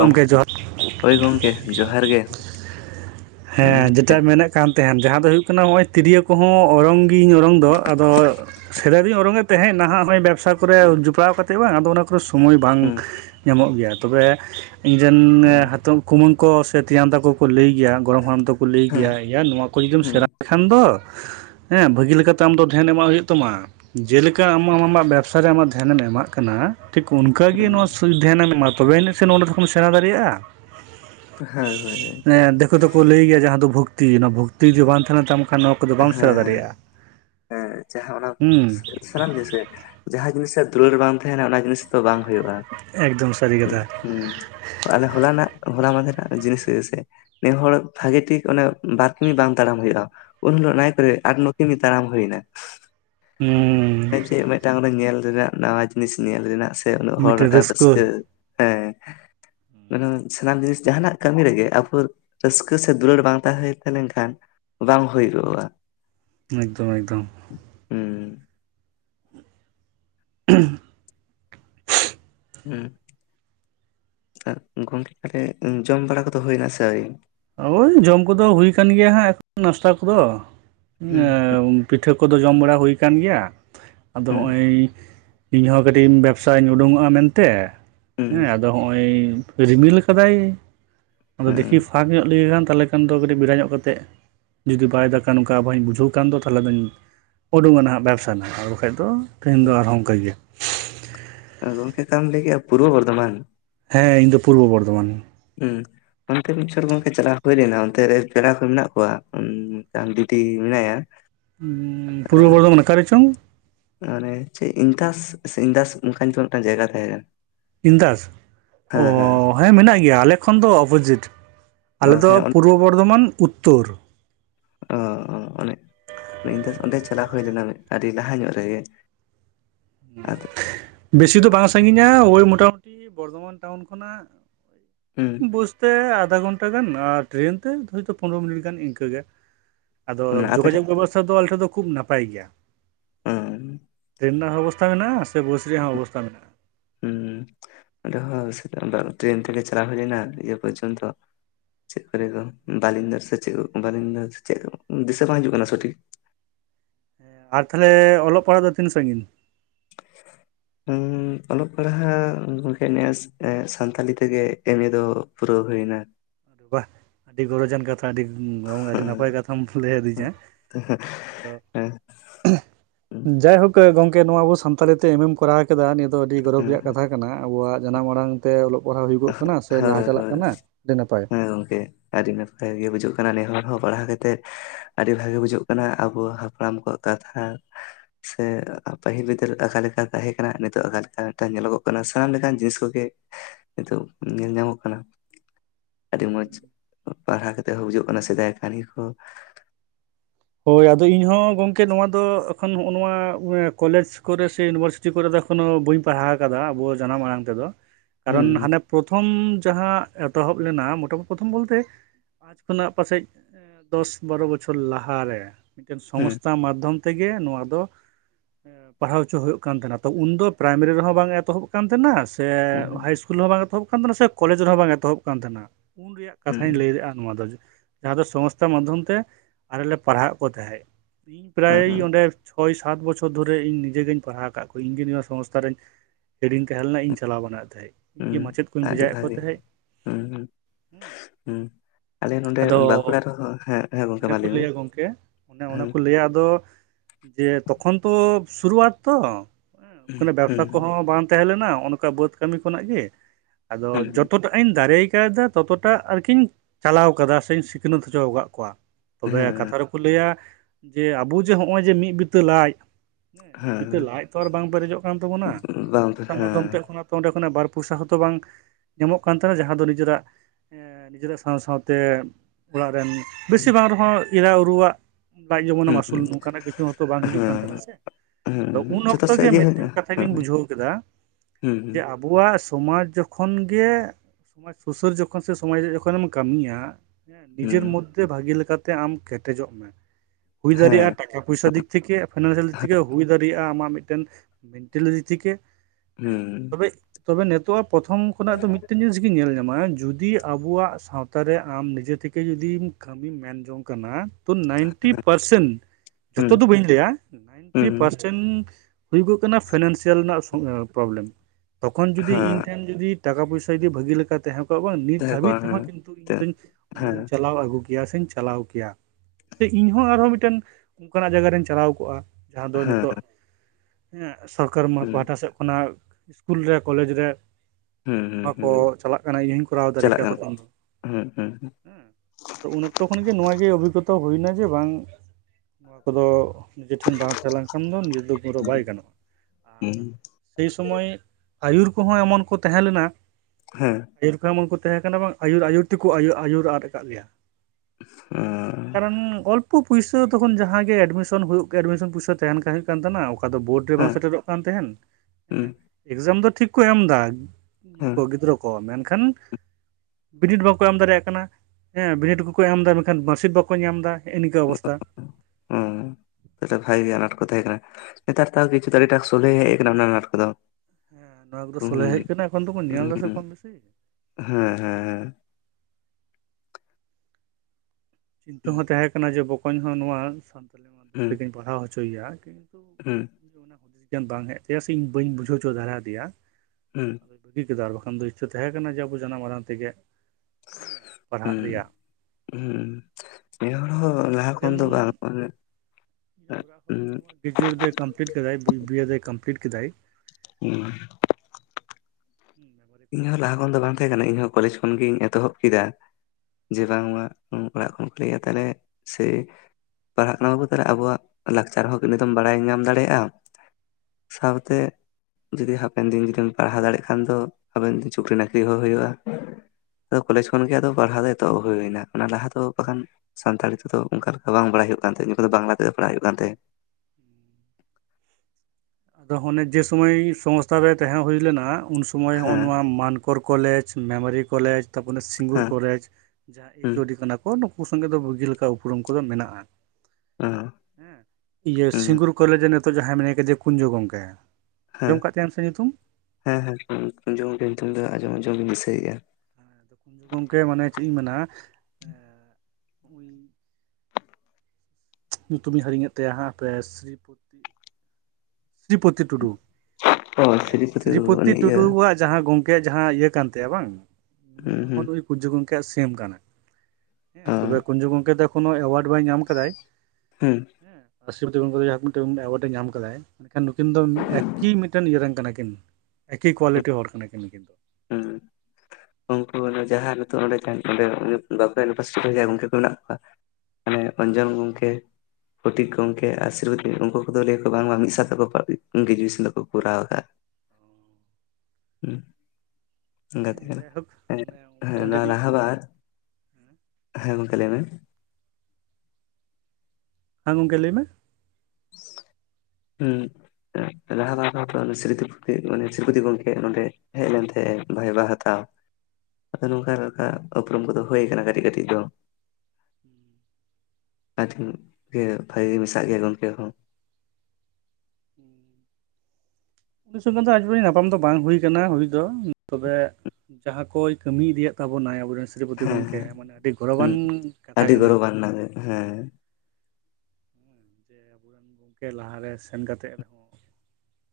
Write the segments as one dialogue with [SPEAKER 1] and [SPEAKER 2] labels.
[SPEAKER 1] ᱜᱚᱝᱠᱮ ᱡᱚᱦᱟᱨ
[SPEAKER 2] ᱜᱚᱝᱠᱮ ᱡᱚᱦᱟᱨ ᱜᱮ ᱦᱩᱸ
[SPEAKER 1] ᱦᱮᱸ ᱡᱮᱴᱟ ᱢᱮᱱᱮᱫ ᱠᱟᱱ ᱛᱟᱦᱮᱱ ᱡᱟᱦᱟᱸ ᱫᱚ ᱦᱩᱭᱩᱜ ᱠᱟᱱᱟ ᱱᱚᱜᱼᱚᱭ ᱛᱤᱨᱭᱳ ᱠᱚᱦᱚᱸ ᱚᱨᱚᱝ ᱜᱤᱧ ᱚᱨᱚᱝ ᱫᱚ ᱟᱫᱚ ᱥᱮᱫᱟᱭ ᱫᱚᱧ ᱚᱨᱚᱝ ᱮᱫ ᱛᱟᱦᱮᱸᱫ ᱱᱟᱦᱟᱜ ᱱᱚᱜ-ᱚᱭ ᱵᱮᱵᱽᱥᱟ ᱠᱚᱨᱮ ᱡᱚᱯᱲᱟᱣ ᱠᱟᱛᱮ ᱛᱮ ᱵᱟᱝ ᱟᱫᱚ ᱚᱱᱟ ᱠᱚᱨᱮ ᱥᱚᱢᱚᱭ ᱵᱟᱝ
[SPEAKER 2] ᱦᱩᱸ
[SPEAKER 1] ᱧᱟᱢᱚᱜ ᱜᱮᱭᱟ ᱛᱚᱵᱮ ᱤᱧᱨᱮᱱ
[SPEAKER 2] ᱦᱩᱸ
[SPEAKER 1] ᱦᱟᱛᱚᱢ ᱠᱩᱢᱟᱹᱝ ᱠᱚ ᱥᱮ ᱛᱮᱭᱟᱝ ᱛᱟᱠᱚ ᱠᱚ ᱞᱟᱹᱭ ᱜᱮᱭᱟ ᱜᱚᱲᱚᱢ ᱦᱟᱲᱟᱢ ᱛᱟᱠᱚ ᱞᱟᱹᱭ
[SPEAKER 2] ᱦᱮᱸ
[SPEAKER 1] ᱜᱮᱭᱟ ᱮᱭᱟ ᱱᱚᱣᱟ ᱠᱚ ᱡᱩᱫᱤᱢ
[SPEAKER 2] ᱦᱩᱸ
[SPEAKER 1] ᱥᱮᱸᱲᱟᱭ ᱠᱷᱟᱱ ᱫᱚ ᱦᱮᱸ ᱵᱷᱟᱹᱜᱤ ᱞᱮᱠᱟᱛᱮ ᱟᱢ ᱫᱚ ᱫᱷᱮᱱ ᱮᱢᱚᱜ ᱦᱩᱭᱩᱜ ᱛᱟᱢᱟ ᱡᱮᱞᱮᱠᱟ ᱟᱢᱢᱟ ᱟᱢᱟᱜ ᱵᱮᱵᱽᱥᱟ ᱨᱮ ᱟᱢᱟᱜ ᱫᱷᱮᱭᱟᱱᱮᱢ ᱮᱢᱟᱜ ᱠᱟᱱᱟ ᱴᱷᱤᱠ ᱚᱱᱠᱟᱜᱮ ᱱᱚᱣᱟ
[SPEAKER 2] ᱦᱩᱸ
[SPEAKER 1] ᱥᱩᱡᱽ ᱫᱷᱮᱭᱟᱱᱮᱢ ᱮᱢᱟ ᱛᱚᱵᱮ ᱟᱹᱱᱤᱡ ᱥᱮ ᱱᱚᱸᱰᱮ ᱠᱷᱚᱡ-ᱮᱢ ᱥᱮᱸᱲᱟ ᱫᱟᱲᱮᱭᱟᱜᱼᱟ
[SPEAKER 2] ᱦᱮᱸ ᱦᱳᱭ ᱦᱳᱭ
[SPEAKER 1] ᱠᱚᱫᱚ ᱠᱚ ᱞᱟᱹᱭ ᱜᱮᱭᱟ ᱡᱟᱦᱟᱸ ᱫᱚ ᱵᱷᱚᱠᱛᱤ ᱚᱱᱟ ᱵᱷᱚᱠᱛᱤ ᱡᱩᱫᱤ ᱵᱟᱝ ᱛᱟᱦᱮᱱᱟ ᱛᱟᱢ ᱠᱷᱟᱱ ᱱᱚᱣᱟ ᱠᱚᱫᱚ
[SPEAKER 2] ᱦᱮᱸ
[SPEAKER 1] ᱵᱟᱢ ᱥᱮᱸᱲᱟ
[SPEAKER 2] ᱦᱮᱸ
[SPEAKER 1] ᱫᱟᱲᱮᱭᱟᱜᱼᱟ
[SPEAKER 2] ᱦᱮᱸ ᱡᱟᱦᱟᱸ ᱚᱱᱟ
[SPEAKER 1] ᱦᱩᱸ
[SPEAKER 2] ᱥᱟᱱᱟᱢ ᱜᱮᱥᱮ ᱡᱟᱦᱟᱸ ᱡᱤᱱᱤᱥ ᱨᱮᱭᱟᱜ ᱫᱩᱞᱟᱹᱲ ᱵᱟᱝ ᱛᱟᱦᱮᱱᱟ ᱚᱱᱟ ᱡᱤᱱᱤᱥ ᱫᱚ ᱵᱟᱝ ᱦᱩᱭᱩᱜᱼᱟ
[SPEAKER 1] ᱮᱠᱫᱚᱢ ᱥᱟᱹᱨᱤ
[SPEAKER 2] ᱦᱩᱸ,
[SPEAKER 1] ᱠᱟᱛᱷᱟ
[SPEAKER 2] ᱦᱩᱸ ᱛᱟᱦᱚᱞᱮ ᱦᱚᱞᱟ ᱱᱟᱜ ᱦᱚᱞᱟ ᱢᱟᱫᱷᱮᱨ ᱨᱟᱜ ᱡᱤᱱᱤᱥ ᱦᱩᱭᱩᱜ ᱟᱥᱮ ᱯᱮ ᱦᱚᱲ ᱵᱷᱟᱜᱮ ᱴᱷᱤᱠ ᱚᱷᱟ ᱵᱟᱨ ᱠᱤᱢᱤ ᱵᱟᱝ ᱛᱟᱲᱟᱢ ᱦᱩᱭᱩᱜᱼᱟ᱾ ᱩᱱ ᱦᱤᱞᱚᱜ ᱱᱟᱭᱮᱴᱨᱮ ᱟᱨ ᱱᱩᱠᱤᱱ ᱜᱮ ᱛᱟᱲᱟᱢ ᱦᱩᱭᱱᱟ᱾
[SPEAKER 1] ᱦᱩᱸ
[SPEAKER 2] ᱡᱮ ᱢᱤᱫᱴᱟᱝ ᱧᱮᱞ ᱨᱮᱱᱟᱜ ᱱᱟᱣᱟ ᱡᱤᱱᱤᱥ ᱧᱮᱞ ᱨᱮᱱᱟᱜ ᱥᱮ ᱩᱱᱟᱹᱜ ᱦᱚᱲ ᱢᱤᱫᱴᱟᱝ ᱨᱟᱹᱥᱠᱟᱹ ᱦᱮᱸ ᱢᱟᱱᱮ ᱥᱟᱱᱟᱢ ᱡᱤᱱᱤᱥ ᱡᱟᱦᱟᱱᱟᱜ ᱠᱟᱹᱢᱤ ᱨᱮᱜᱮ ᱟᱵᱚ, ᱨᱟᱹᱥᱠᱟᱹ ᱥᱮ ᱫᱩᱞᱟᱹᱲ ᱵᱟᱝ ᱛᱟᱦᱮᱸ ᱦᱩᱭ ᱩᱛᱟᱹᱨ ᱞᱮᱱᱠᱷᱟᱱ ᱵᱟᱝ ᱦᱩᱭ ᱠᱚᱜᱼᱟ,
[SPEAKER 1] ᱮᱠᱫᱚᱢ ᱮᱠᱫᱚᱢ,
[SPEAKER 2] ᱦᱩᱸ
[SPEAKER 1] [inaudible]
[SPEAKER 2] ᱦᱩᱸ ᱟᱨ ᱜᱚᱝᱠᱮ ᱛᱟᱞᱚᱞᱮ ᱡᱚᱢ ᱵᱟᱲᱟ ᱠᱚᱫᱚ ᱦᱩᱭᱱᱟ ᱥᱮ ᱟᱹᱣᱨᱤ?
[SPEAKER 1] ᱦᱳᱭ ᱡᱚᱢ ᱠᱚᱫᱚ ᱦᱩᱭ ᱟᱠᱟᱱ ᱜᱮᱭᱟ ᱦᱟᱸᱜ ᱮ ᱱᱟᱥᱛᱟ ᱠᱚᱫᱚ,
[SPEAKER 2] ᱦᱩᱸ
[SPEAKER 1] ᱯᱤᱴᱷᱟᱹ ᱠᱚᱫᱚ ᱡᱚᱢ ᱵᱟᱲᱟ ᱦᱩᱭ ᱟᱠᱟᱱ ᱜᱮᱭᱟ ᱟᱫᱚ
[SPEAKER 2] ᱦᱩᱸ
[SPEAKER 1] ᱦᱚᱸᱜᱼᱚᱭ ᱤᱧᱦᱚᱸ ᱠᱟᱹᱴᱤᱡ ᱵᱮᱵᱥᱟᱧ ᱩᱰᱝᱠᱚᱜᱼᱟ ᱢᱮᱱᱛᱮ
[SPEAKER 2] ᱦᱩᱸ
[SPEAKER 1] ᱦᱮᱸ ᱦᱚᱜ ᱚᱸᱭ ᱨᱤᱢᱤᱞ ᱟᱠᱟᱫᱟᱭ ᱟᱫᱚ ᱫᱮᱠᱦᱤ,
[SPEAKER 2] ᱦᱩᱸ
[SPEAKER 1] ᱯᱷᱟᱸᱠ ᱧᱚᱜ ᱞᱮ ᱠᱷᱟᱱ ᱛᱟᱦᱚᱞᱮ ᱠᱷᱟᱱ ᱫᱚ ᱠᱟᱹᱴᱤᱡ ᱵᱮᱲᱟ ᱧᱚᱜ ᱠᱟᱛᱮᱫ, ᱡᱩᱫᱤ ᱵᱟᱭ ᱫᱟᱜᱽ ᱠᱷᱟᱱ ᱚᱱᱠᱟ ᱟᱵᱚᱣᱟᱜ ᱤᱧ ᱟᱫᱩᱧ ᱵᱩᱡᱷᱟᱹᱣ ᱠᱦᱟᱱ ᱫᱚ ᱛᱟᱦᱚᱞᱮ ᱵᱮᱱ, ᱩᱰᱩᱝᱚᱜᱼᱟ ᱦᱟᱸᱜ ᱵᱮᱵᱽᱥᱟ ᱱᱷᱟᱜ ᱟᱨ ᱵᱟᱠᱷᱟᱡ ᱫᱚ ᱛᱮᱦᱤᱧ ᱫᱚ ᱟᱨᱦᱚᱸ ᱚᱱᱠᱟ ᱜᱮᱭᱟ᱾
[SPEAKER 2] ᱜᱚᱝᱠᱮ ᱚᱠᱟᱢ ᱞᱟᱹᱭ ᱠᱮᱫᱼᱟ ᱵᱩᱨᱩ ᱵᱚᱨᱫᱷᱚᱢᱟᱱ,
[SPEAKER 1] ᱦᱮᱸ ᱦᱮᱸ ᱤᱧ ᱫᱚ ᱯᱩᱨᱩᱵ ᱵᱚᱨᱫᱷᱚᱢᱟᱱ᱾
[SPEAKER 2] ᱦᱩᱸ, ᱚᱱᱛᱮ ᱢᱤᱫᱵᱚᱪᱷᱚᱨ ᱜᱚᱝᱠᱮ ᱪᱟᱞᱟᱣ ᱦᱩᱭ ᱞᱮᱱᱟ ᱚᱱᱛᱮ ᱨᱮ ᱯᱮᱲᱟ ᱠᱚ ᱢᱮᱱᱟᱜ ᱠᱚᱣᱟ ᱚᱱᱠᱟ ᱫᱤᱫᱤ ᱢᱮᱱᱟᱭᱟ᱾
[SPEAKER 1] ᱦᱩᱸ ᱯᱩᱨᱵᱚ ᱵᱚᱨᱫᱷᱚᱢᱟᱱ ᱚᱠᱟᱨᱮᱪᱚᱝ?
[SPEAKER 2] ᱢᱟᱱᱮ ᱪᱮᱫ ᱤᱱᱠᱟᱥ ᱥᱮ ᱤᱱᱫᱟᱥ ᱚᱱᱠᱟ ᱧᱩᱛᱩᱢᱟᱱ ᱢᱤᱫᱴᱟᱝ ᱡᱟᱭᱜᱟ ᱛᱟᱦᱮᱸ ᱠᱟᱱᱟ᱾
[SPEAKER 1] ᱤᱱᱫᱟᱥ ᱚᱻ ᱦᱮᱸ ᱢᱮᱱᱟᱜ ᱜᱮᱭᱟ ᱟᱞᱮ ᱠᱷᱚᱱ ᱫᱚ ᱚᱵᱚᱡᱤᱴ᱾
[SPEAKER 2] ᱚ
[SPEAKER 1] ᱟᱞᱮᱫᱚ
[SPEAKER 2] ᱦᱮᱸ ᱚᱱᱮ
[SPEAKER 1] ᱯᱩᱨᱵᱚ ᱵᱚᱨᱫᱷᱚᱢᱟᱱ ᱩᱛᱛᱚᱨ᱾
[SPEAKER 2] ᱚ ᱚᱻ ᱚᱱᱮ ᱚᱱᱮ ᱤᱱᱫᱟᱥ ᱚᱸᱰᱮ ᱪᱟᱞᱟᱣ ᱦᱩᱭ ᱞᱮᱱᱟ ᱟᱹᱰᱤ ᱞᱟᱦᱟ ᱧᱚᱜ ᱨᱮᱜᱮ᱾ ᱟᱫᱚ
[SPEAKER 1] ᱵᱮᱥᱤ ᱫᱚ ᱵᱟᱝ ᱥᱟᱺᱜᱤᱧᱟ ᱳᱭ ᱢᱚᱴᱟᱢᱩᱴᱤ ᱵᱚᱨᱫᱷᱚᱢᱟᱱ ᱴᱟᱣᱩᱢᱱ ᱠᱷᱚᱱᱟᱜ,
[SPEAKER 2] ᱦᱩᱸ
[SPEAKER 1] ᱵᱩᱥᱛᱮ ᱟᱫᱷᱟ ᱜᱷᱚᱱᱴᱟ ᱜᱟᱱ ᱟᱨ ᱴᱨᱮᱹᱱ ᱛᱮ ᱦᱚᱭᱛᱚ ᱯᱚᱱᱨᱚ ᱢᱤᱱᱤᱴ ᱜᱟᱱ ᱤᱱᱠᱟᱹᱜᱮ᱾ ᱟᱫᱚ
[SPEAKER 2] ᱢᱟᱱᱮ ᱟᱯᱮ ᱴᱷᱮᱡ
[SPEAKER 1] ᱡᱳᱜᱟᱡᱳᱜᱽ ᱵᱮᱵᱚᱥᱛᱷᱟ ᱫᱚ ᱟᱞᱮ ᱴᱷᱮᱱ ᱫᱚ ᱠᱷᱩᱵ ᱱᱟᱯᱟᱭ ᱜᱮᱭᱟ᱾
[SPEAKER 2] ᱦᱮᱸᱻ
[SPEAKER 1] ᱴᱨᱮᱱ ᱨᱮᱱᱟᱜ ᱦᱚᱸ ᱚᱵᱚᱥᱛᱟ ᱢᱮᱱᱟᱜᱼᱟ ᱥᱮ ᱵᱳᱚᱥ ᱨᱮᱭᱟᱜ ᱦᱚᱸ ᱚᱵᱚᱥᱛᱟ ᱢᱮᱱᱟᱜᱼᱟ᱾
[SPEAKER 2] ᱦᱩᱸ ᱚᱱᱰᱮ ᱦᱳ [unintelligible] ᱴᱨᱮᱱ ᱛᱤᱜᱮ ᱪᱟᱞᱟᱣ ᱦᱩᱭᱞᱤᱱᱟ ᱱᱤᱭᱟᱹ ᱯᱚᱨᱡᱚᱱᱛᱚ, ᱪᱮᱫ ᱠᱚᱨᱮ ᱠᱚ ᱵᱟᱞᱤᱧ ᱫᱟᱨ ᱥᱮ ᱪᱮᱫ ᱵᱟᱹᱞᱤᱧ ᱫᱟᱨ ᱪᱮ ᱪᱮᱫ ᱫᱤᱥᱟᱹ ᱵᱟᱝ ᱦᱤᱡᱩᱜ ᱠᱟᱱᱟ ᱥᱚᱴᱷᱤᱠ᱾
[SPEAKER 1] ᱢᱮᱱᱟᱜᱼᱟ ᱟᱨ ᱛᱟᱦᱚᱞᱮ ᱚᱞᱚᱜ ᱯᱟᱲᱦᱟᱜ ᱫᱚ ᱛᱤᱱᱟᱹᱜ ᱥᱟᱺᱜᱤᱧ? [inaudible]
[SPEAKER 2] ᱦᱩᱸᱻ ᱚᱞᱚᱜ ᱯᱟᱲᱦᱟᱣ ᱜᱚᱝᱠᱮ ᱱᱮᱥ ᱥᱟᱱᱛᱦᱟᱞᱤ ᱛᱮᱜᱮ ᱮ ᱢᱮ ᱫᱚ, ᱯᱩᱨᱟᱹᱣ ᱦᱩᱭᱮᱱᱟ᱾
[SPEAKER 1] ᱵᱟ ᱟᱹᱰᱤ ᱜᱚᱨᱚᱚᱡᱟᱱ ᱠᱟ -ᱛᱷᱟ ᱟᱹᱰᱤ ᱜᱟᱱᱚᱝ ᱟᱹᱰᱤ ᱱᱟᱯᱟᱭ
[SPEAKER 2] ᱦᱮᱸ
[SPEAKER 1] ᱠᱟᱛᱷᱟᱢ ᱞᱟᱹᱭ ᱟᱹᱫᱤᱧᱟ ᱟᱫᱚ,
[SPEAKER 2] ᱦᱮᱸ
[SPEAKER 1] ᱡᱟᱭᱦᱳᱠ ᱜᱚᱝᱠᱮ ᱱᱚᱣᱟ ᱟᱵᱚ ᱥᱟᱱᱛᱦᱟᱞᱤ ᱛᱮ ᱮᱢᱮᱢ ᱠᱚᱨᱟᱣ ᱠᱮᱫᱟ ᱱᱤᱭᱟᱹ ᱫᱚ ᱟᱹᱰᱤ ᱜᱚᱨᱚᱵᱽ
[SPEAKER 2] ᱦᱮᱸ
[SPEAKER 1] ᱨᱮᱭᱟᱜ ᱠᱟᱛᱷᱟ ᱠᱟᱱᱟ᱾ ᱠᱟᱱᱟ ᱟᱵᱚᱣᱟᱜ ᱡᱟᱱᱟᱢ ᱟᱲᱟᱝ ᱛᱮ ᱚᱞᱚᱜ ᱯᱟᱲᱦᱟᱣ ᱦᱩᱭᱩᱜᱚᱜ ᱠᱟᱱᱟ ᱥᱮ ᱞᱟᱦᱟ
[SPEAKER 2] ᱦᱳᱭ
[SPEAKER 1] ᱪᱟᱞᱟᱜ
[SPEAKER 2] ᱦᱳᱭ
[SPEAKER 1] ᱠᱟᱱᱟ ᱟᱹᱰᱤ ᱱᱟᱯᱟᱭ᱾
[SPEAKER 2] ᱦᱮᱸ ᱜᱚᱝᱠᱮ ᱟᱹᱰᱤ ᱱᱟᱯᱟᱭ ᱜᱮ ᱵᱩᱡᱩᱜ ᱠᱟᱱᱟ ᱱᱮᱦᱚᱨ ᱦᱚᱸ ᱯᱟᱲᱦᱟᱣ ᱠᱟᱛᱮᱫ ᱟᱹᱰᱤ ᱵᱷᱟᱜᱤ ᱵᱩᱡᱩᱜ ᱠᱟᱱᱟ ᱟᱵᱚ ᱦᱟᱯᱲᱟᱢ ᱠᱚᱣᱟᱜ, ᱠᱟᱛᱷᱟ ᱥᱮ ᱯᱟᱹᱦᱤᱞ ᱵᱤᱫᱟᱹᱞ ᱚᱠᱟᱞ ᱞᱮᱠᱟ ᱛᱟᱦᱮᱸ ᱠᱟᱱᱟ ᱱᱤᱛᱚᱜ ᱚᱠᱟ ᱞᱮᱠᱟ ᱢᱤᱫᱴᱟᱹᱜ ᱧᱮᱞᱚᱜᱚᱜ ᱠᱟᱱᱟ ᱥᱟᱱᱟᱢ ᱞᱮᱠᱟᱱ ᱡᱤᱱᱤᱥ ᱠᱚᱜᱮ
[SPEAKER 1] [inaudible]
[SPEAKER 2] ᱱᱤᱛᱚᱜ ᱧᱮᱞ ᱧᱟᱢᱚᱜ ᱠᱟᱱᱟ, ᱟᱹᱰᱤ ᱢᱚᱸᱡᱽ ᱯᱟᱲᱦᱟᱣ ᱠᱟᱛᱮᱫ ᱦᱚᱸ ᱵᱩᱡᱷᱟᱹᱜ ᱠᱟᱱᱟ ᱥᱮᱫᱟᱭ ᱠᱟᱹᱦᱱᱤ ᱠᱚ,
[SPEAKER 1] ᱦᱳᱭ ᱟᱫᱚ ᱤᱧ ᱦᱚᱸ ᱜᱚᱝᱠᱮ ᱱᱚᱣᱟ ᱫᱚ ᱮᱠᱷᱚᱱ ᱱᱚᱜᱼ ᱱᱚᱣᱟ ᱠᱚᱞᱮᱡᱽ ᱠᱚᱨᱮ ᱥᱮ ᱭᱩᱱᱤᱣᱟᱹᱨᱥ ᱴᱤ ᱠᱚᱨᱮ ᱫᱚ ᱮᱠᱷᱚᱱᱳ ᱵᱟᱹᱧ ᱯᱟᱲᱦᱟᱣ ᱠᱟᱫᱟ ᱟᱵᱚ ᱡᱟᱱᱟᱢ ᱟᱲᱟᱝ ᱛᱮᱫᱚ ᱠᱟᱨᱚᱱ ᱦᱟᱱ
[SPEAKER 2] ᱦᱩᱸ
[SPEAKER 1] ᱯᱨᱚᱛᱷᱚᱢ ᱡᱟᱦᱟᱸ ᱮᱛᱚᱦᱚᱵ ᱞᱮᱱᱟ ᱢᱚᱴᱟᱢᱩᱴᱤ ᱯᱨᱚᱛᱷᱚᱢ ᱵᱚᱞᱛᱮ ᱟᱡ ᱠᱷᱚᱱᱟᱜ ᱯᱟᱥᱮᱡ ᱫᱚᱥ ᱵᱟᱨᱚ ᱵᱚᱪᱷᱚᱨ ᱞᱟᱦᱟᱨᱮ ᱢᱤᱫᱴᱮᱱ
[SPEAKER 2] ᱦᱩᱸ
[SPEAKER 1] ᱥᱚᱝᱥᱛᱷᱟ ᱢᱟᱫᱽᱫᱷᱚᱢ ᱛᱮ ᱛᱮᱜᱮ ᱱᱚᱣᱟ ᱫᱚ ᱯᱟᱲᱦᱟᱣ ᱦᱚᱪᱚ ᱦᱩᱭᱩᱜ ᱠᱟᱱ ᱛᱟᱦᱮᱱᱟ ᱛᱚ ᱩᱱᱫᱚ ᱯᱨᱟᱭᱢᱟᱹᱨᱤ ᱨᱮᱦᱚᱸ ᱵᱟᱝ ᱮᱛᱚᱦᱚᱵ ᱠᱟᱱ ᱛᱟᱦᱮᱱᱟ ᱥ ᱥᱮ
[SPEAKER 2] ᱦᱩᱸ
[SPEAKER 1] ᱦᱟᱭ ᱤᱥᱠᱩᱞ ᱨᱮᱦᱚᱸ ᱵᱟᱝ ᱮᱛᱚᱦᱚᱵ ᱠᱟᱱ ᱛᱟᱦᱮᱱᱟ ᱥᱮ ᱠᱚᱞᱮᱡᱽ ᱨᱮᱦᱚᱸ ᱵᱟᱝ ᱮᱛᱚᱦᱚᱵ ᱠᱟᱱ ᱛᱟᱦᱮᱱᱟ ᱩᱱ ᱨᱮᱭᱟᱜ ᱠᱟᱛᱷᱟᱧ
[SPEAKER 2] ᱦᱩᱸ
[SPEAKER 1] ᱞᱟᱹᱭ ᱞᱮᱼᱟ ᱱᱚᱣᱟ ᱫᱚ ᱡᱟᱦᱟᱸ ᱫᱚ ᱥᱚᱝᱥᱛᱷᱟ ᱢᱟᱫᱽᱫᱷᱚᱢ ᱛᱮ ᱟᱞᱮ ᱞᱮ ᱯᱟᱲᱦᱟᱣᱮᱫ ᱠᱚ ᱛᱟᱦᱮᱸᱫ, ᱤᱧ
[SPEAKER 2] ᱦᱩᱸ
[SPEAKER 1] ᱯᱨᱟᱭ
[SPEAKER 2] ᱦᱩᱸ
[SPEAKER 1] ᱚᱸᱰᱮ ᱪᱷᱚᱭ ᱥᱟᱛ ᱵᱚᱪᱷᱚᱨ ᱫᱷᱩᱨᱮ ᱤᱧ ᱱᱤᱡᱮᱜ ᱜᱤᱧ ᱯᱟᱲᱦᱟᱣ ᱠᱟᱫ ᱠᱚᱣᱟ ᱤᱧᱡᱤᱱᱤᱭᱟᱨ ᱥᱚᱝᱥᱛᱷᱟ ᱨᱤᱧ ᱦᱮᱰᱤᱧ ᱛᱟᱦᱮᱸ ᱞᱮᱱᱟ ᱤᱧ ᱪᱟᱞᱟᱣ ᱠᱟᱱᱟ ᱛᱟᱦᱮᱸᱜ ᱤᱧ
[SPEAKER 2] ᱦᱩᱸ
[SPEAKER 1] ᱜᱮ ᱢᱟᱪᱮᱫ ᱠᱚᱧ ᱵᱷᱮᱡᱟᱭᱮᱫ ᱠᱚ ᱛᱟᱦᱮᱸᱫ ᱾
[SPEAKER 2] ᱦᱢ ᱟᱞᱮ ᱱᱚᱰᱮ ᱵᱟᱸᱠᱩᱲᱟ ᱨᱮᱦᱚᱸ ᱦᱮᱸ ᱦᱮᱸ ᱜᱚᱝ
[SPEAKER 1] ᱚᱱᱮ ᱠᱚ ᱞᱟᱹᱭᱟ ᱜᱚᱝᱠᱮ ᱚᱱᱮ ᱚᱱᱟ ᱠᱚ ᱞᱟᱹᱭᱟ ᱟᱫᱚ, ᱡᱮ ᱛᱚᱠᱷᱚᱱ ᱛᱚ ᱥᱩᱨᱩᱼᱟᱫ ᱛᱚ
[SPEAKER 2] ᱦᱩᱸ
[SPEAKER 1] ᱠᱚᱱᱮ ᱵᱮᱵᱟᱹᱥᱛᱷᱟ
[SPEAKER 2] ᱦᱩᱸ
[SPEAKER 1] ᱠᱚᱦᱚᱸ ᱵᱟᱝ ᱛᱟᱦᱮᱸ ᱞᱮᱱᱟ ᱚᱱᱠᱟ ᱵᱟᱹᱫ ᱠᱟᱹᱢᱤ ᱠᱷᱚᱱᱟᱜ ᱜᱮ ᱟᱫᱚ
[SPEAKER 2] ᱦᱩᱸ
[SPEAKER 1] ᱡᱚᱛᱚᱴᱟᱜ ᱤᱧ ᱫᱟᱨᱮ ᱟᱠᱟᱣᱫᱟ ᱛᱚᱛᱚᱴᱟᱜ ᱟᱨᱠᱤᱧ ᱪᱟᱞᱟᱣ ᱟᱠᱟᱫᱟ ᱥᱮᱧ ᱥᱤᱠᱷᱱᱟᱹᱛ ᱦᱚᱪᱚ ᱟᱠᱟᱼᱜ ᱠᱚᱣᱟ ᱛᱚᱵᱮ
[SPEAKER 2] ᱦᱮᱸ
[SPEAKER 1] ᱠᱟᱛᱷᱟ ᱨᱮᱠᱚ ᱞᱟᱹᱭᱟ ᱡᱮ ᱟᱵᱚ ᱡᱮ ᱱᱚᱜᱼᱚᱭ ᱡᱮ ᱢᱤᱫ ᱵᱤᱛᱟᱹ ᱞᱟᱡ ᱦᱮᱸ ᱢᱤᱫ ᱵᱤᱛᱟᱹ ᱞᱟᱡ ᱛᱚ ᱟᱨ ᱵᱟᱝ ᱯᱮᱨᱮᱡᱚᱜ ᱠᱟᱱ ᱛᱟᱵᱚᱱᱟ ᱚᱱᱟ
[SPEAKER 2] ᱵᱟᱝ
[SPEAKER 1] ᱥᱚᱝᱥᱛᱷᱟ ᱢᱟᱫᱽᱫᱷᱚᱢ ᱛᱮ
[SPEAKER 2] ᱦᱮᱸ
[SPEAKER 1] ᱛᱚ ᱚᱸᱰᱮ ᱠᱷᱚᱱᱟᱜ ᱵᱟᱨ ᱯᱚᱭᱥᱟ ᱦᱚᱸᱛᱚ ᱵᱟᱝ ᱧᱟᱢᱚᱜ ᱠᱟᱱ ᱛᱟᱦᱮ ᱡᱟᱦᱟᱸ ᱫᱚ ᱱᱤᱡᱮᱨᱟᱜ ᱮᱸ ᱱᱤᱡᱮᱨᱟᱜ ᱥᱟᱶ-ᱥᱟᱶᱛᱮ ᱚᱲᱟᱜ ᱨᱮᱱ ᱵᱮᱥᱤ ᱵᱟᱝ ᱨᱮᱦᱚᱸ ᱮᱨᱟᱼᱩᱨᱩᱣᱟᱜ ᱞᱟᱡ ᱡᱮᱢᱚᱱᱮᱢ
[SPEAKER 2] ᱦᱩᱸ
[SPEAKER 1] ᱟᱹᱥᱩᱞ
[SPEAKER 2] ᱦᱩᱸ
[SPEAKER 1] ᱱᱚᱝᱠᱟᱱᱟᱜ ᱠᱤᱪᱷᱩ ᱦᱚᱸ ᱛᱚ ᱵᱟᱝ ᱦᱤᱡᱩᱜ ᱠᱟᱱ ᱛᱟᱦᱮᱱᱟ
[SPEAKER 2] ᱦᱮᱸ
[SPEAKER 1] ᱥᱮ, ᱟᱫᱚ
[SPEAKER 2] ᱦᱩᱸ
[SPEAKER 1] ᱩᱱ
[SPEAKER 2] ᱡᱚᱛᱚ
[SPEAKER 1] ᱚᱠᱛᱚ
[SPEAKER 2] ᱥᱮᱫ
[SPEAKER 1] ᱜᱮ
[SPEAKER 2] ᱦᱮᱸ
[SPEAKER 1] ᱢᱤᱫᱴᱮᱱ ᱠᱟᱛᱷᱟ ᱜᱤᱧ
[SPEAKER 2] ᱦᱩᱸ
[SPEAKER 1] ᱵᱩᱡᱷᱟᱹᱣ ᱠᱮᱫᱟ
[SPEAKER 2] ᱦᱩᱸ
[SPEAKER 1] ᱡᱮ ᱟᱵ ᱟᱵᱚᱣᱟᱜ ᱥᱚᱢᱟᱡᱽ ᱡᱚᱠᱷᱚᱱ ᱜᱮ ᱥᱚᱢᱟᱡᱽ ᱥᱩᱥᱟᱹᱨ ᱡᱚᱠᱷᱚᱱ ᱥᱮ ᱥᱚᱢᱟᱡᱽ ᱨᱮ ᱡᱚᱠᱷᱚᱱᱮᱢ ᱠᱟᱹᱢᱤᱭᱟ ᱦᱮᱸ ᱱᱤᱡᱮᱨ
[SPEAKER 2] ᱦᱩᱸ
[SPEAKER 1] ᱢᱚᱫᱽᱫᱮ ᱵᱷᱟᱜᱤ ᱞᱮᱠᱟᱛᱮ ᱟᱢ ᱠᱮᱴᱮᱡᱚᱜ ᱢᱮ ᱦᱩᱭ
[SPEAKER 2] ᱦᱮᱸ
[SPEAKER 1] ᱫᱟᱲᱮᱭᱟᱜᱼᱟ ᱴᱟᱠᱟ ᱯᱚᱭᱥᱟ ᱫᱤᱠ ᱛᱷᱮᱠᱮ ᱯᱷᱟᱭᱱᱟᱱᱥᱟᱞ ᱛᱷᱮᱠᱮ ᱦᱩᱭ ᱫᱟᱲᱮᱭᱟᱜᱼᱟ ᱟᱢᱟᱜ ᱢᱤᱫᱴᱮᱱ ᱢᱮᱱᱴᱟᱞᱤ ᱛᱷᱮᱠᱮ ᱦᱮᱸ
[SPEAKER 2] ᱦᱩᱸ
[SPEAKER 1] ᱛᱚᱵᱮ ᱛᱚᱵᱮ ᱱᱤᱛᱚᱜ ᱯᱨᱚᱛᱷᱚᱢ ᱠᱷᱚᱱᱟᱜ ᱫᱚ ᱢᱤᱫᱴᱮᱱ ᱡᱤᱱᱤᱥ ᱧᱮᱞ ᱧᱟᱢᱟᱼᱟ ᱡᱩᱫᱤ ᱟᱵᱚᱣᱟᱜ ᱥᱟᱶᱛᱟ ᱨᱮ ᱟᱢ ᱱᱤᱡᱮ ᱛᱷᱮᱠᱮ ᱡᱩᱫᱤᱢ ᱠᱟᱹᱢᱤᱢ ᱢᱮᱱ ᱡᱚᱝ ᱠᱟᱱᱟ ᱛᱚ ᱱᱟᱭᱤᱱᱴᱤ ᱯᱟᱨᱥᱮᱱ ᱡᱷᱚᱛᱚ
[SPEAKER 2] ᱦᱩᱸ
[SPEAKER 1] ᱫᱚ ᱵᱟᱹᱧ ᱞᱟᱹᱭᱟ ᱱᱟᱭᱤᱱᱴᱤ
[SPEAKER 2] ᱦᱩᱸ
[SPEAKER 1] ᱯᱟᱨᱥᱮᱱᱴ ᱦᱩᱭᱩᱜᱚᱜ ᱠᱟᱱᱟ ᱯᱷᱟᱭᱱᱟᱱᱥᱤᱭᱟᱞ ᱨᱮᱱᱟᱜ ᱯᱨᱚᱵᱞᱮᱢ, ᱛᱚᱠᱷᱚᱱ ᱡᱩᱫᱤ
[SPEAKER 2] ᱦᱮᱸ
[SPEAKER 1] ᱤᱧᱴᱷᱮᱱ ᱡᱩᱫᱤ ᱴᱟᱠᱟ ᱯᱚᱭᱥᱟ ᱡᱩᱫᱤ ᱵᱷᱟᱹᱜᱤ ᱞᱮᱠᱟ ᱛᱟᱦᱮᱸ ᱠᱚᱜ ᱵᱟᱝ ᱱᱤᱛ
[SPEAKER 2] ᱛᱟᱦᱮᱸ ᱠᱚᱜᱼᱟ
[SPEAKER 1] ᱫᱷᱟᱹᱵᱤᱡ ᱛᱮᱦᱚᱸ
[SPEAKER 2] ᱦᱮᱸ
[SPEAKER 1] ᱠᱤᱱᱛᱩ ᱤᱧ
[SPEAKER 2] ᱛᱮᱫ
[SPEAKER 1] ᱫᱚᱧ ᱚᱱᱟ
[SPEAKER 2] ᱦᱮᱸ
[SPEAKER 1] ᱫᱩᱧ ᱪᱟᱞᱟᱣ ᱟᱹᱜᱩ ᱠᱮᱭᱟ ᱥᱮᱧ ᱪ ᱪᱟᱞᱟᱣ ᱠᱮᱭᱟ ᱥᱮ ᱤᱧ ᱦᱚᱸ ᱟᱨᱦᱚᱸ ᱢᱤᱫᱴᱮᱱ ᱚᱱᱠᱟᱱᱟᱜ ᱡᱟᱭᱜᱟ ᱨᱮᱧ ᱪᱟᱞᱟᱣ ᱠᱚᱜᱼᱟ, ᱡᱟᱦᱟᱸ ᱫᱚ
[SPEAKER 2] ᱦᱮᱸ
[SPEAKER 1] ᱱᱤᱛᱚᱜ ᱥᱚᱨᱠᱟᱨ ᱢᱟ
[SPEAKER 2] ᱦᱩᱸ
[SPEAKER 1] ᱯᱟᱦᱴᱟ ᱥᱮᱫ ᱠᱷᱚᱱᱟᱜ ᱠᱩᱞ ᱨᱮ ᱠᱚᱞᱮᱡᱽ ᱨᱮ
[SPEAKER 2] ᱦᱩᱸ ᱦᱩᱸ
[SPEAKER 1] ᱱᱚᱣᱟ ᱠᱚ
[SPEAKER 2] ᱦᱩᱸ
[SPEAKER 1] ᱪᱟᱞᱟᱜ ᱠᱟᱱᱟ ᱤᱧ ᱦᱚᱧ ᱠᱚᱨᱟᱣ ᱫᱟᱲᱮ
[SPEAKER 2] ᱪᱟᱞᱟᱜ
[SPEAKER 1] ᱠᱮᱭᱟ
[SPEAKER 2] ᱠᱟᱱᱟ
[SPEAKER 1] ᱛᱚᱠᱷᱚᱱ ᱫᱚ
[SPEAKER 2] ᱦᱩᱸ ᱦᱩᱸ ᱦᱩᱸ
[SPEAKER 1] ᱦᱮᱸ ᱟᱫᱚ ᱩᱱ ᱚᱠᱛᱚ ᱠᱷᱚᱱ ᱜᱮ ᱱᱚᱣᱟ ᱜᱮ ᱚᱵᱷᱤᱜᱚᱛᱟ ᱦᱩᱭᱱᱟ ᱡᱮ ᱵᱟᱝ ᱱᱚᱣᱟ ᱠᱚᱫᱚ ᱱᱤᱡᱮ ᱴᱷᱮᱱ ᱵᱟᱝ ᱛᱟᱦᱮᱸ ᱞᱮᱱᱠᱷᱟᱱ ᱫᱚ ᱱᱤᱡᱮ ᱫᱚ ᱱᱤᱡᱮ ᱛᱮᱫᱚ ᱠᱩᱠᱢᱩ ᱫᱚ ᱵᱟᱭ ᱜᱟᱱᱚᱜᱼᱟ ᱟᱨ
[SPEAKER 2] ᱦᱮᱸ
[SPEAKER 1] ᱥᱮᱭ ᱥᱚᱢᱚᱭ ᱟᱹᱭᱩᱨ ᱠᱚᱦᱚᱸ ᱮᱢᱚᱱ ᱠᱚ ᱛᱟᱦᱮᱸ ᱞᱮᱱᱟ
[SPEAKER 2] ᱦᱮᱸ
[SPEAKER 1] ᱡᱮ ᱞᱮᱠᱟ ᱮᱢᱚᱱ ᱠᱚ ᱛᱟᱦᱮᱸ ᱠᱟᱱᱟ ᱵᱟᱝ ᱟᱹᱭᱩᱨ ᱟᱹᱭᱩᱨ ᱛᱮᱠᱚ ᱟᱹᱭᱩᱨ ᱟᱫ ᱟᱠᱟᱫ ᱞᱮᱭᱟ
[SPEAKER 2] ᱦᱮᱸ᱾
[SPEAKER 1] ᱠᱟᱨᱚᱱ ᱚᱞᱯᱚ ᱯᱩᱭᱥᱟᱹ ᱛᱚᱠᱷᱚᱱ ᱡᱟᱦᱟᱸ ᱜᱮ ᱮᱰᱢᱤᱥᱚᱱ ᱦᱩᱭᱩᱜ ᱠᱟᱱᱟ ᱮᱰᱢᱤᱥᱚᱱ ᱯᱩᱭᱥᱟ ᱛᱟᱦᱮᱱ ᱛᱟᱦᱮᱫᱼᱼ ᱛᱟᱦᱮ ᱚᱠᱟ ᱫᱚ ᱵᱳᱨᱰ ᱨᱮ ᱵᱟᱝ ᱥᱮᱴᱮᱨᱚᱜ ᱠᱟᱱ ᱛᱟᱦᱮᱱ ᱦᱮᱸ ᱮᱠᱡᱟᱢ ᱫᱚ ᱴᱷᱤᱠ ᱠᱚ ᱮᱢᱫᱟ᱾ ᱤᱭᱟᱹ
[SPEAKER 2] ᱦᱮᱸ ᱦᱩᱸ
[SPEAKER 1] ᱠᱚ ᱜᱤᱫᱽᱨᱟᱹ ᱠᱚ ᱢᱮᱱᱠᱷᱟᱱ ᱵᱤᱱᱤᱰ ᱵᱟᱝᱠᱚ ᱮᱢ ᱫᱟᱲᱮᱭᱟᱜ ᱠᱟᱱᱟ ᱦᱮᱸ ᱵᱤᱱᱤᱰ ᱠᱚᱼᱼ ᱵᱟᱠᱚ ᱮᱢ ᱮᱫᱟ ᱢᱮᱱᱠᱷᱟᱱ ᱢᱟᱨᱥᱤᱴ ᱵᱟᱠᱚ ᱧᱟᱢᱫᱟ ᱦᱮᱜ ᱱᱮᱝᱠᱟ ᱚᱵᱚᱥᱛᱟ᱾
[SPEAKER 2] ᱦᱮᱸᱻ ᱛᱟᱦᱚᱞᱮ ᱵᱷᱟᱜᱮ ᱟᱱᱟᱴ ᱠᱚ ᱛᱟᱦᱮᱸ ᱠᱟᱱᱟ ᱱᱮᱛᱟᱨ ᱛ ᱠᱤᱪᱷᱩ ᱫᱚ ᱟᱹᱰᱤᱴᱟ ᱥᱚᱞᱦᱮ ᱦᱮᱡ ᱟᱠᱟᱱᱟ ᱚᱱᱟ ᱟᱱᱟᱴ ᱠᱚᱫᱚ᱾
[SPEAKER 1] ᱦᱮᱸ ᱱᱚᱶᱟ ᱠᱚᱫᱚ
[SPEAKER 2] ᱦᱩᱸ
[SPEAKER 1] ᱥᱚᱞᱦᱮ
[SPEAKER 2] ᱦᱩᱸ
[SPEAKER 1] ᱦᱮᱡ ᱟᱠᱟᱱᱟ ᱮᱠᱷᱚᱱ ᱫᱚᱠᱚ ᱧᱮᱞ ᱮᱫᱟ ᱥᱮᱮ ᱠᱚᱢ ᱵᱮᱥᱤ᱾
[SPEAKER 2] ᱦᱮᱸ ᱦᱮᱸ ᱦᱮᱸ
[SPEAKER 1] ᱪᱤᱱᱛᱟᱹ ᱦᱚᱸ ᱛᱟᱦᱮᱸ ᱠᱟᱱᱟ ᱡᱮ ᱵᱚᱠᱚᱧ ᱦᱚᱸ ᱱᱚᱣᱟ ᱥᱟᱱᱛᱟᱞᱤ ᱢᱟᱫᱽᱫᱷᱚᱢ ᱛᱮᱜᱮᱧ ᱯᱟᱲᱦᱟᱣ ᱦᱚᱪᱚ ᱭᱮᱭᱟ ᱠᱤᱱᱛᱩᱼᱼ
[SPEAKER 2] ᱦᱮᱸ
[SPEAKER 1] ᱦᱩᱫᱤᱥ ᱜᱮᱟᱱ ᱵᱟᱝ ᱦ ᱛ ᱛᱟᱭᱟ ᱥᱮ ᱤᱧ ᱵᱧ ᱵᱩᱡᱟᱹᱣ ᱦᱚᱪᱚ ᱫᱟᱲᱮ ᱟᱫᱮᱭᱟ᱾
[SPEAKER 2] ᱦᱮᱸ
[SPEAKER 1] ᱵᱟᱹᱜᱤ ᱠᱮᱫ ᱟᱨ ᱵᱟᱠᱷᱟᱱ ᱫᱚ ᱤᱪᱪᱷᱟᱹ ᱛᱟᱦᱮᱸ ᱠᱟᱱᱟ ᱡᱮ ᱟᱵᱚ ᱡᱟᱱᱟᱢ ᱟᱦᱟᱝ ᱛᱮᱜᱮᱼᱼ
[SPEAKER 2] ᱦᱩᱸ ᱦᱮᱸᱻ ᱮ
[SPEAKER 1] ᱛᱚᱵᱮ
[SPEAKER 2] ᱞᱟᱦᱟ ᱠᱷᱚᱱ
[SPEAKER 1] ᱤᱧᱨᱮᱱ
[SPEAKER 2] ᱫᱚ ᱵᱟᱝᱼᱼ
[SPEAKER 1] ᱜᱨᱮᱡᱩᱭᱮᱴ ᱮ ᱠᱚᱢᱯᱞᱤᱴ ᱠᱮᱫᱟᱭ ᱵᱤ. ᱵᱤᱭ ᱮ ᱮ ᱠᱚᱢᱯᱞᱤᱴ ᱠᱮᱫᱟᱟᱭ᱾
[SPEAKER 2] ᱦᱮᱸ
[SPEAKER 1] [inaudible]
[SPEAKER 2] ᱤᱧᱦ ᱞᱟᱦᱟ
[SPEAKER 1] ᱠᱷᱚᱱᱟᱜ
[SPEAKER 2] ᱠᱷᱚᱱ ᱫᱚ ᱵᱟᱝ ᱛᱟᱦᱮᱸ ᱠᱟᱱᱟ ᱤᱧ ᱦᱚ ᱠᱚᱞᱮᱡ ᱠᱷᱚᱱᱜᱤᱧ ᱮᱛᱚᱦᱚᱵ ᱠᱮᱫᱟ᱾ ᱡᱮ ᱵᱟᱝᱢᱟ ᱚᱲᱟᱜ ᱠᱷᱚᱱ ᱠᱚ ᱞᱟᱹᱭᱟ ᱛᱟᱦᱚᱞᱮ ᱥᱮᱼᱼ ᱯᱟᱲᱦᱟᱜ ᱠᱟᱱᱟᱚᱱᱟᱦ ᱟᱵᱚᱣᱟᱜ ᱞᱟᱠᱪᱟᱨ ᱦᱚᱸᱚᱢ ᱵᱟᱲᱟᱭ ᱧᱟᱢ ᱫᱟᱲᱮᱭᱟᱜᱼᱟ᱾ ᱥᱟᱶᱛᱮ ᱡᱩᱫᱤ ᱦᱟᱯᱮᱱ ᱫᱤᱱ ᱡᱩᱫᱤᱢ ᱯᱟᱲᱦᱟᱣ ᱫᱟᱲᱮ ᱭᱟᱜ ᱠᱷᱟᱱ ᱫᱚᱼᱼ ᱦᱟᱵᱮᱱ ᱫᱚ ᱪᱩᱠᱨᱤ ᱱᱚᱠᱨᱤ ᱦᱚᱸ ᱦᱩᱭᱩᱜᱼᱟ᱾ ᱟᱫᱚ ᱠᱚᱞᱮᱡᱽ ᱠᱷᱚᱱᱜᱮ ᱯᱟᱲᱦᱟᱣ ᱫᱚ ᱮᱛᱚᱦᱚᱵ ᱦᱩᱭᱱᱟ ᱚᱱᱟ ᱞᱟᱦᱟ ᱫᱚ ᱵᱟᱠᱷᱟᱱ ᱥᱟᱱᱛᱟᱲᱤ ᱛᱮᱫᱚᱚᱱᱠᱟ ᱞᱮᱠᱟ ᱵᱟᱝ ᱯᱲᱦ ᱦᱩᱭᱩᱜ ᱠᱟᱱ ᱛᱟᱦᱮᱸᱜ ᱱ ᱫᱚ ᱵᱟᱝ ᱛᱮᱫᱚ ᱯᱟᱲᱦ ᱦᱩᱭᱩᱜ ᱠᱟᱱ ᱛᱟᱦᱮᱸᱜᱼᱼ
[SPEAKER 1] ᱟᱫᱚ ᱚᱱᱮ ᱡᱮ ᱥᱩᱚᱢᱚᱭ ᱥᱚᱝ ᱥᱛᱷᱟ ᱨᱮ ᱛᱟᱦᱮᱸ ᱦᱩᱭ ᱞᱮᱱᱟ ᱩᱱ ᱥᱩᱚᱢᱚᱭ ᱦᱚᱸᱜᱼᱚᱭ
[SPEAKER 2] ᱦᱮᱸ
[SPEAKER 1] ᱱᱚᱣᱟ ᱢᱟᱱᱼᱼ ᱠᱚᱨ ᱠᱚᱞᱮᱡᱽ ᱢᱮᱢᱳᱟᱨᱤ ᱠᱚᱞᱮᱡᱽ ᱛᱟᱨᱯᱚᱨᱮ ᱥᱤᱝᱜᱩᱨ,
[SPEAKER 2] ᱦᱮᱸ
[SPEAKER 1] ᱠᱚᱞᱮᱡᱽ, ᱡᱟᱦᱟᱸ ᱮᱡ.
[SPEAKER 2] ᱦᱩᱸ
[SPEAKER 1] ᱳ. ᱰᱤ ᱠᱟᱱᱟ ᱠᱚ ᱱᱩᱠᱩ ᱥᱚᱸᱜᱮ ᱫᱚ ᱵᱟᱹᱜᱤ ᱞᱮᱠᱟ ᱩᱯᱨᱩᱢ ᱠᱚᱫᱚ ᱢᱮᱱᱟᱜᱼᱟ᱾
[SPEAKER 2] ᱦᱸ
[SPEAKER 1] ᱤᱭᱟᱹ ᱥᱤᱝᱜᱩᱨ ᱠᱚᱞᱮᱡᱽ ᱨᱮ ᱱᱤᱛᱚᱜ ᱡᱟᱦᱟᱸᱭ ᱢᱮᱱᱟᱭ ᱠᱟᱫᱮ ᱠᱩᱧᱡᱩ ᱜᱚᱝᱠᱮᱼᱼ
[SPEAKER 2] ᱦᱮᱸ
[SPEAKER 1] ᱟᱸᱡᱚᱢ ᱠᱟᱫ ᱛᱟᱭᱢ ᱥᱮ ᱧᱩᱛᱩᱢ?
[SPEAKER 2] ᱦᱮᱸ ᱦᱮᱸ ᱡᱚᱢ ᱧᱩᱛᱩᱢ ᱫᱚ ᱟᱸᱡᱚᱢ ᱟᱡᱚᱢᱤᱧ ᱫᱤᱥᱟᱹᱭᱮᱫᱼᱟ᱾
[SPEAKER 1] ᱦᱮᱸ ᱜᱚᱝᱠᱮ ᱢᱟᱱᱮ ᱪᱮᱫ ᱤᱧ ᱢᱮᱱᱟ?
[SPEAKER 2] [inaudible]
[SPEAKER 1] ᱧᱩᱛᱩᱢᱤᱧ ᱦᱤᱧᱮᱫ ᱛᱟᱭᱟ ᱦ ᱟᱯᱮ ᱥᱨᱤᱼᱼ ᱥᱨᱤᱯᱚᱛᱤ ᱴᱩᱰᱩ
[SPEAKER 2] ᱚ
[SPEAKER 1] ᱦ
[SPEAKER 2] ᱵᱟᱹᱵᱩ
[SPEAKER 1] ᱥᱨᱤᱯᱚᱛᱤ
[SPEAKER 2] ᱩᱱᱤ ᱤᱭᱟᱹ
[SPEAKER 1] ᱴᱩᱰᱩᱣᱟᱜᱼᱼ ᱡᱟᱦᱟᱸ ᱜᱚᱝᱠᱮ ᱭᱟᱜ ᱡᱟᱦᱟᱸ ᱤᱭᱟᱹ ᱠᱟᱱ ᱛᱟᱭᱼᱟ ᱵᱟᱝ
[SPEAKER 2] ᱦᱩᱸ
[SPEAKER 1] ᱩᱱᱤᱭᱟᱜ ᱦᱚᱸ
[SPEAKER 2] ᱦᱩᱸ
[SPEAKER 1] ᱱ ᱯᱩᱡᱟᱹ ᱜᱚᱢᱠᱮᱭᱟᱜ ᱥᱮᱢ ᱠᱟᱱᱟ᱾ ᱦᱮᱸ
[SPEAKER 2] ᱚ
[SPEAKER 1] ᱛᱚᱵᱮ ᱠᱩᱧᱡᱩ ᱜᱚᱢᱠᱮ ᱫᱚ ᱠᱳᱱᱳ ᱮᱣᱟᱨᱰ ᱵᱟᱭ ᱧᱟᱢ ᱠᱟᱫᱫᱟ
[SPEAKER 2] ᱦᱮᱸ
[SPEAKER 1] ᱨᱟᱥᱥᱤᱯᱤ ᱜᱚᱝᱠ ᱡ ᱡᱟᱦᱟᱸ ᱢᱤᱫᱴᱮᱱ ᱮᱣᱟᱨᱰ ᱮ ᱧᱟᱢ ᱟᱠᱟᱫᱟᱭ ᱮᱱᱠᱷᱟᱱ ᱱᱩᱠᱤᱱ ᱫᱚ ᱮᱠᱤ ᱢᱤᱫᱴᱮᱱ ᱤᱭᱟᱹᱨ ᱨᱮᱱ ᱠᱟᱱᱟ ᱠᱤᱱ ᱮᱠᱤ ᱠᱳᱣᱟᱞᱤᱴᱤ ᱦᱚᱲ ᱠᱟᱱᱟ ᱠᱤᱱ ᱱᱩᱠᱤᱱ ᱫᱚ᱾
[SPEAKER 2] ᱦᱮᱸ ᱩᱱᱠᱩ ᱡᱟᱦᱟᱸᱭ ᱱᱤᱛᱚᱜ ᱚᱰᱮᱸ ᱵᱟᱸᱠᱩᱲᱟ ᱤᱭᱩᱱᱤᱵᱷᱟᱨᱥᱤᱴᱤ ᱨᱮᱱ ᱡᱟᱦᱟᱸ ᱜᱚᱢᱠᱮ ᱠᱚ ᱢᱮᱱᱟᱜ ᱠᱚᱣᱟ ᱢᱟᱱᱮ ᱚᱧᱡᱚᱱ ᱜᱚᱢᱠᱮᱼᱼ ᱠᱚᱴᱷᱤᱠ ᱜᱚᱢᱠᱮ ᱟᱥᱤᱨᱵᱟᱫᱽ ᱩᱱᱠᱩ ᱠᱚᱫᱚ ᱞᱟᱹᱭᱟᱠᱚ ᱵᱟᱝ ᱢᱤᱫ ᱥ ᱛᱮᱠᱚ ᱜᱨᱮᱡᱩᱭᱮᱥᱚᱱ ᱫᱚᱠᱚ ᱠᱚᱨᱟᱣ ᱟᱠᱟᱫᱼᱟ᱾
[SPEAKER 1] [inaudible]
[SPEAKER 2] ᱦᱩᱸ᱾ ᱜᱟᱛᱮ ᱠᱟᱱᱟ
[SPEAKER 1] ᱡᱟᱭᱦᱳᱠ ᱢᱟᱱᱮ
[SPEAKER 2] ᱦᱮᱸ ᱱᱚᱣᱟ
[SPEAKER 1] ᱚᱸᱰᱮᱱᱤᱡ ᱦᱚᱸ
[SPEAKER 2] ᱞᱟᱦᱟᱵᱟᱨ, ᱦᱮᱸ ᱜᱚᱢᱠᱮ ᱞᱟᱹᱭ ᱢᱮ᱾
[SPEAKER 1] ᱦᱮᱸ ᱜᱚᱝᱠᱮ ᱞᱟᱹᱭ ᱢᱮ᱾ [inaudible]
[SPEAKER 2] ᱦᱩᱸ ᱞᱟᱦᱟ ᱵᱟᱨᱦᱚᱸᱛᱚ ᱱᱩᱭ ᱥᱨᱤᱯᱚᱛᱤ ᱩᱱᱤ ᱥᱤᱨᱤᱯᱚᱛᱤ ᱜᱚᱢᱠᱮ ᱱᱚᱸᱰᱮ ᱦᱮᱡ ᱞᱮᱱ ᱛᱟᱸᱦᱮ ᱮ ᱵᱷᱟᱭᱵᱟ ᱦᱟᱛᱟᱣ᱾ ᱟᱫᱚ ᱱᱚᱝᱠᱟ ᱞᱮᱠᱟ ᱩᱯᱨᱩᱢ ᱠᱚᱫᱚ ᱦᱩᱭ ᱠᱟᱱᱟ ᱠᱟᱹᱴᱤᱡ ᱠᱟᱹᱴᱤᱡ ᱫᱚ᱾ ᱟᱹ ᱴᱷᱮᱱ ᱵᱷᱟᱜᱮ ᱜᱮ ᱢᱮᱥᱟᱜ ᱜᱮᱭᱟ ᱜᱚᱝᱠᱮ ᱦᱚᱸ᱾
[SPEAKER 1] [inaudible] ᱩᱱᱤ ᱥᱚᱸᱜᱮ ᱫᱚ ᱟᱡ ᱯᱚᱨᱡᱚᱱᱛᱚ ᱧᱟᱯᱟᱢ ᱫᱚ ᱵᱟᱝ ᱦᱩᱭ ᱠᱟᱱᱟ ᱦᱩᱭ ᱫᱚ, ᱛᱚᱵᱮ ᱡᱟᱦᱟᱸ ᱠᱚᱭ ᱠᱟᱹᱢᱤ ᱤᱫᱤᱭᱮᱫ ᱛᱟᱵᱚᱱᱟᱭ ᱟᱵᱚᱨᱮᱱ ᱥᱠᱟᱹᱯᱚᱛᱤ
[SPEAKER 2] ᱦᱮᱸ
[SPEAKER 1] ᱜᱚᱝᱠᱮ
[SPEAKER 2] ᱦᱮᱸ
[SPEAKER 1] ᱢᱟᱱᱮ ᱟᱹᱰᱤ
[SPEAKER 2] ᱦᱩᱸ
[SPEAKER 1] ᱜᱚᱨᱚᱵᱟᱱ ᱠᱟᱛᱷᱟ
[SPEAKER 2] ᱟᱹᱰᱤ
[SPEAKER 1] ᱠᱟᱱᱟ᱾
[SPEAKER 2] ᱜᱚᱨᱚᱵᱟᱱ ᱨᱮᱱᱟᱜ ᱦᱮᱸ᱾
[SPEAKER 1] ᱥᱮ ᱟᱵᱩᱨᱟᱱ ᱫᱚ ᱜᱚᱝᱠᱮ ᱞᱟᱦᱟ ᱨᱮ ᱥᱮᱱ ᱠᱟᱛᱮᱜ ᱨᱮᱦᱚᱸ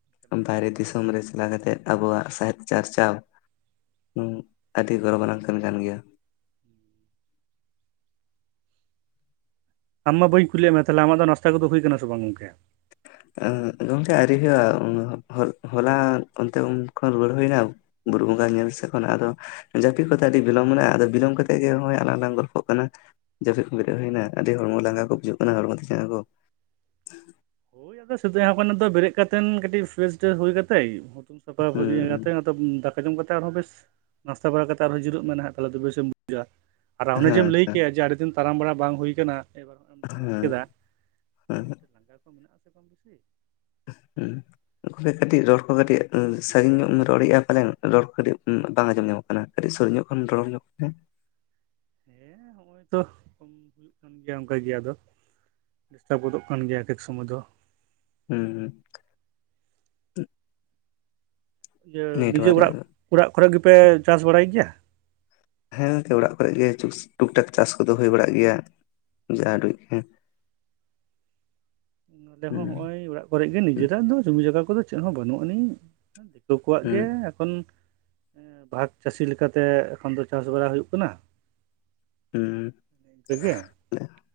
[SPEAKER 1] ᱮᱱᱠᱷᱟᱱ ᱟᱹᱰᱤ
[SPEAKER 2] ᱵᱟᱦᱨᱮ
[SPEAKER 1] ᱱᱟᱯᱟᱭ ᱟᱵᱚ
[SPEAKER 2] ᱫᱤᱥᱚᱢ ᱨᱮ
[SPEAKER 1] ᱥᱟᱱᱛᱟᱲ
[SPEAKER 2] ᱪᱟᱞᱟᱣ
[SPEAKER 1] ᱤᱫᱤ ᱠᱟᱛᱮᱫ
[SPEAKER 2] ᱠᱟᱛᱮᱜ
[SPEAKER 1] ᱠᱟᱹᱢᱤ ᱞᱮᱫᱟᱭ
[SPEAKER 2] ᱟᱵᱚᱣᱟᱜ ᱥᱟᱦᱮᱫ ᱪᱟᱨᱪᱟᱣ ᱦᱩᱸᱜ ᱟᱹᱰᱤ ᱜᱚᱨᱚᱵᱟᱱᱟᱝ ᱠᱟᱹᱢᱤ ᱠᱟᱱ ᱜᱮᱭᱟ᱾
[SPEAKER 1] ᱦᱳᱭ ᱟᱢ ᱢᱟ ᱵᱟᱹᱧ ᱠᱩᱞᱤᱭᱮᱜ ᱢᱮ ᱛᱟᱦᱚᱞᱮ ᱟᱢᱟᱜ ᱫᱚ ᱱᱟᱥᱛᱟ ᱠᱚᱫᱚ ᱦᱩᱭ ᱠᱟᱱᱟ ᱥᱮ ᱵᱟᱝ ᱜᱚᱝᱠᱮ?
[SPEAKER 2] ᱚᱸᱜ ᱜᱚᱝᱠᱮ ᱟᱹᱣᱨᱤ ᱦᱩᱭᱩᱜᱼᱟ, ᱦᱚᱜ ᱦᱚᱞᱟ ᱚᱱᱛᱮ ᱩᱱ ᱠᱷᱚᱱ ᱨᱩᱣᱟᱹᱲ ᱦᱩᱭᱱᱟ ᱵᱩᱨᱩ ᱵᱚᱸᱜᱟ ᱧᱮᱞ ᱥᱮᱜ ᱠᱷᱚᱱᱟᱜ ᱟᱫᱚ ᱡᱟᱹᱯᱤᱜ ᱠᱚᱛᱮ ᱟᱹᱰᱤ ᱵᱤᱞᱚᱢ ᱢᱮᱱᱟᱜᱼᱟ, ᱟᱫᱚ ᱵᱤᱞᱚᱢ ᱠᱟᱛᱮᱜ ᱜᱮ ᱦᱚᱜᱼᱚᱭ ᱟᱞᱟᱝᱞᱟᱝ ᱜᱚᱞᱯᱷᱚᱜ ᱠᱟᱱᱟ᱾ ᱡᱟᱹᱯᱤᱫ ᱠᱷᱚᱱ ᱵᱮᱨᱮᱫ ᱦᱩᱭᱱᱟ ᱟᱹᱰᱤ ᱦᱚᱲᱢᱚ ᱞᱟᱸᱜᱟ ᱠᱚ ᱵᱩᱡᱷᱚᱜ ᱠᱟᱱᱟ ᱦᱚᱲᱢᱚ ᱛᱤ ᱡᱟᱸᱜᱟ ᱠᱚ᱾
[SPEAKER 1] ᱦᱳᱭ ᱟᱫᱚ ᱥᱤᱫᱤᱭᱟ ᱦᱚᱸᱜ ᱱᱤᱛᱚᱜ ᱵᱮᱨᱮᱜ ᱠᱟᱛᱮᱱ ᱠᱟᱹᱴᱤᱜ ᱯᱷᱮᱨᱥ ᱴᱨᱮᱥ ᱦᱩᱭ ᱠᱟᱛᱮᱜ ᱦᱩᱛᱩᱢ ᱥᱟᱯᱷᱟ
[SPEAKER 2] ᱦᱮᱸ
[SPEAKER 1] ᱯᱷᱟᱹᱨᱤᱭᱟᱹ ᱠᱟᱛᱮᱜ ᱫᱚᱢ ᱫᱟᱠᱟ ᱡᱚᱢ ᱠᱟᱛᱮ ᱟᱨᱦᱚᱸ ᱵᱮᱥ ᱱᱟᱥᱛᱟ ᱵᱟᱲᱟ ᱠᱟᱛᱮ ᱟᱨᱦᱚᱸ ᱡᱤᱨᱟᱹᱜ ᱢᱮ ᱱᱟᱸᱦᱟᱜ ᱛᱟᱦᱚᱞᱮ ᱟᱹᱰᱤ ᱵᱮᱥᱮᱢ ᱵᱩᱡᱟᱹᱣᱟ᱾ ᱟᱨ ᱚᱱᱮ ᱡᱮᱢ ᱞᱟᱹᱭ
[SPEAKER 2] ᱦᱮᱸ
[SPEAKER 1] ᱠᱮᱜᱼᱟ ᱡᱮ ᱟᱹᱰᱤ ᱫᱤᱱ ᱛᱟᱨᱟᱢ ᱵᱟᱨᱟ ᱵᱟᱝ ᱦᱩᱭ ᱠᱟᱱᱟ, ᱮᱵᱟᱨ ᱦᱚᱜᱼᱚᱭᱮᱢ ᱛᱟᱨᱟᱢ ᱠᱮᱫᱟ
[SPEAKER 2] ᱩᱸ ᱦᱩᱸᱜ᱾
[SPEAKER 1] ᱛᱚ ᱠᱚᱢ ᱵᱤᱥᱤ
[SPEAKER 2] [unintelligible] ᱩᱱᱠᱴᱷᱮᱡ ᱠᱟᱹᱴᱤᱡ ᱨᱚᱲ ᱠᱚ ᱠᱟᱹᱴᱤᱡ ᱚᱸ ᱥᱟᱹᱜᱤᱧ ᱧᱚᱜᱼᱮᱢ ᱨᱚᱲᱮᱜᱼᱟ ᱯᱟᱞᱮᱱ ᱨᱚᱲ ᱠᱚ ᱠᱟᱹᱴᱤᱡ ᱵᱟᱝ ᱟᱸᱡᱚᱢ ᱧᱟᱢᱚᱜ ᱠᱟᱱᱟ᱾ ᱠᱟᱹᱴᱤᱡ ᱥᱳᱨ ᱧᱚᱜ ᱠᱷᱚᱱ ᱨᱚᱲ ᱧᱚᱜ ᱢᱮ᱾
[SPEAKER 1] ᱦᱮᱸ ᱱᱚᱜᱼᱚᱭ ᱛᱚ ᱠᱚᱢ ᱦᱩᱭᱩᱜ ᱠᱟᱱ ᱜᱮᱭᱟ ᱚᱝᱠᱟ ᱜᱮ ᱟᱫᱚ ᱰᱤᱥᱴᱟᱵ ᱜᱚᱫᱚᱜ ᱠᱟᱱ ᱜᱮᱭᱟ ᱮᱠᱮᱠ ᱥᱚᱢᱚᱭ ᱫᱚ᱾
[SPEAKER 2] ᱦᱩᱸᱻ
[SPEAKER 1] ᱤᱭᱟᱹ ᱱᱤᱡᱮ
[SPEAKER 2] ᱱᱮᱴᱣᱟᱨ ᱨᱮᱭᱟᱜ
[SPEAKER 1] ᱚᱲᱟᱜ,
[SPEAKER 2] ᱫᱚ
[SPEAKER 1] ᱚᱲᱟᱜ ᱠᱚᱨᱮᱜ ᱜᱮᱯᱮ ᱪᱟᱥ ᱵᱟᱲᱟᱭ ᱜᱮᱭᱟ?
[SPEAKER 2] ᱦᱮᱸ ᱜᱚᱝᱠᱮ ᱚᱲᱟᱜ ᱠᱚᱨᱮᱜ ᱜᱮ ᱪᱩᱥ ᱴᱩᱠ ᱴᱟᱠ ᱪᱟᱥ ᱠᱚᱫᱚ ᱦᱳᱭ ᱵᱟᱲᱟᱜ ᱜᱮᱭᱟ᱾ ᱡᱟ ᱩᱰᱩᱡ ᱜᱮ᱾
[SPEAKER 1] ᱱᱚᱸᱰᱮ ᱦᱚᱸ ᱦᱚᱜ
[SPEAKER 2] ᱦᱩᱸ
[SPEAKER 1] ᱚᱭ ᱚᱲᱟᱜ ᱠᱚᱨᱮᱜ ᱜᱮ
[SPEAKER 2] ᱦᱩᱸ
[SPEAKER 1] ᱱᱤᱡᱮᱨᱟᱜ ᱫᱚ ᱡᱩᱢᱤ ᱡᱟᱜᱟ ᱠᱚᱫᱚ ᱪᱮᱫ ᱦᱚᱸ ᱵᱟᱹᱱᱩᱜ ᱟᱹᱱᱤᱡ᱾ ᱫᱳᱠᱳᱣᱟᱜ ᱜᱮ ᱮᱠᱷᱚᱱ ᱮᱸ ᱵᱷᱟᱜᱽ ᱪᱟᱹᱥᱤ ᱞᱮᱠᱟᱛᱮ ᱮᱠᱷᱮᱱ ᱫᱚ ᱪᱟᱥ ᱵᱟᱨᱟ ᱦᱩᱭᱩᱜ ᱠᱟᱱᱟ,
[SPEAKER 2] ᱦᱩᱸ᱾
[SPEAKER 1] ᱴᱷᱤᱠ ᱜᱮᱭᱟ?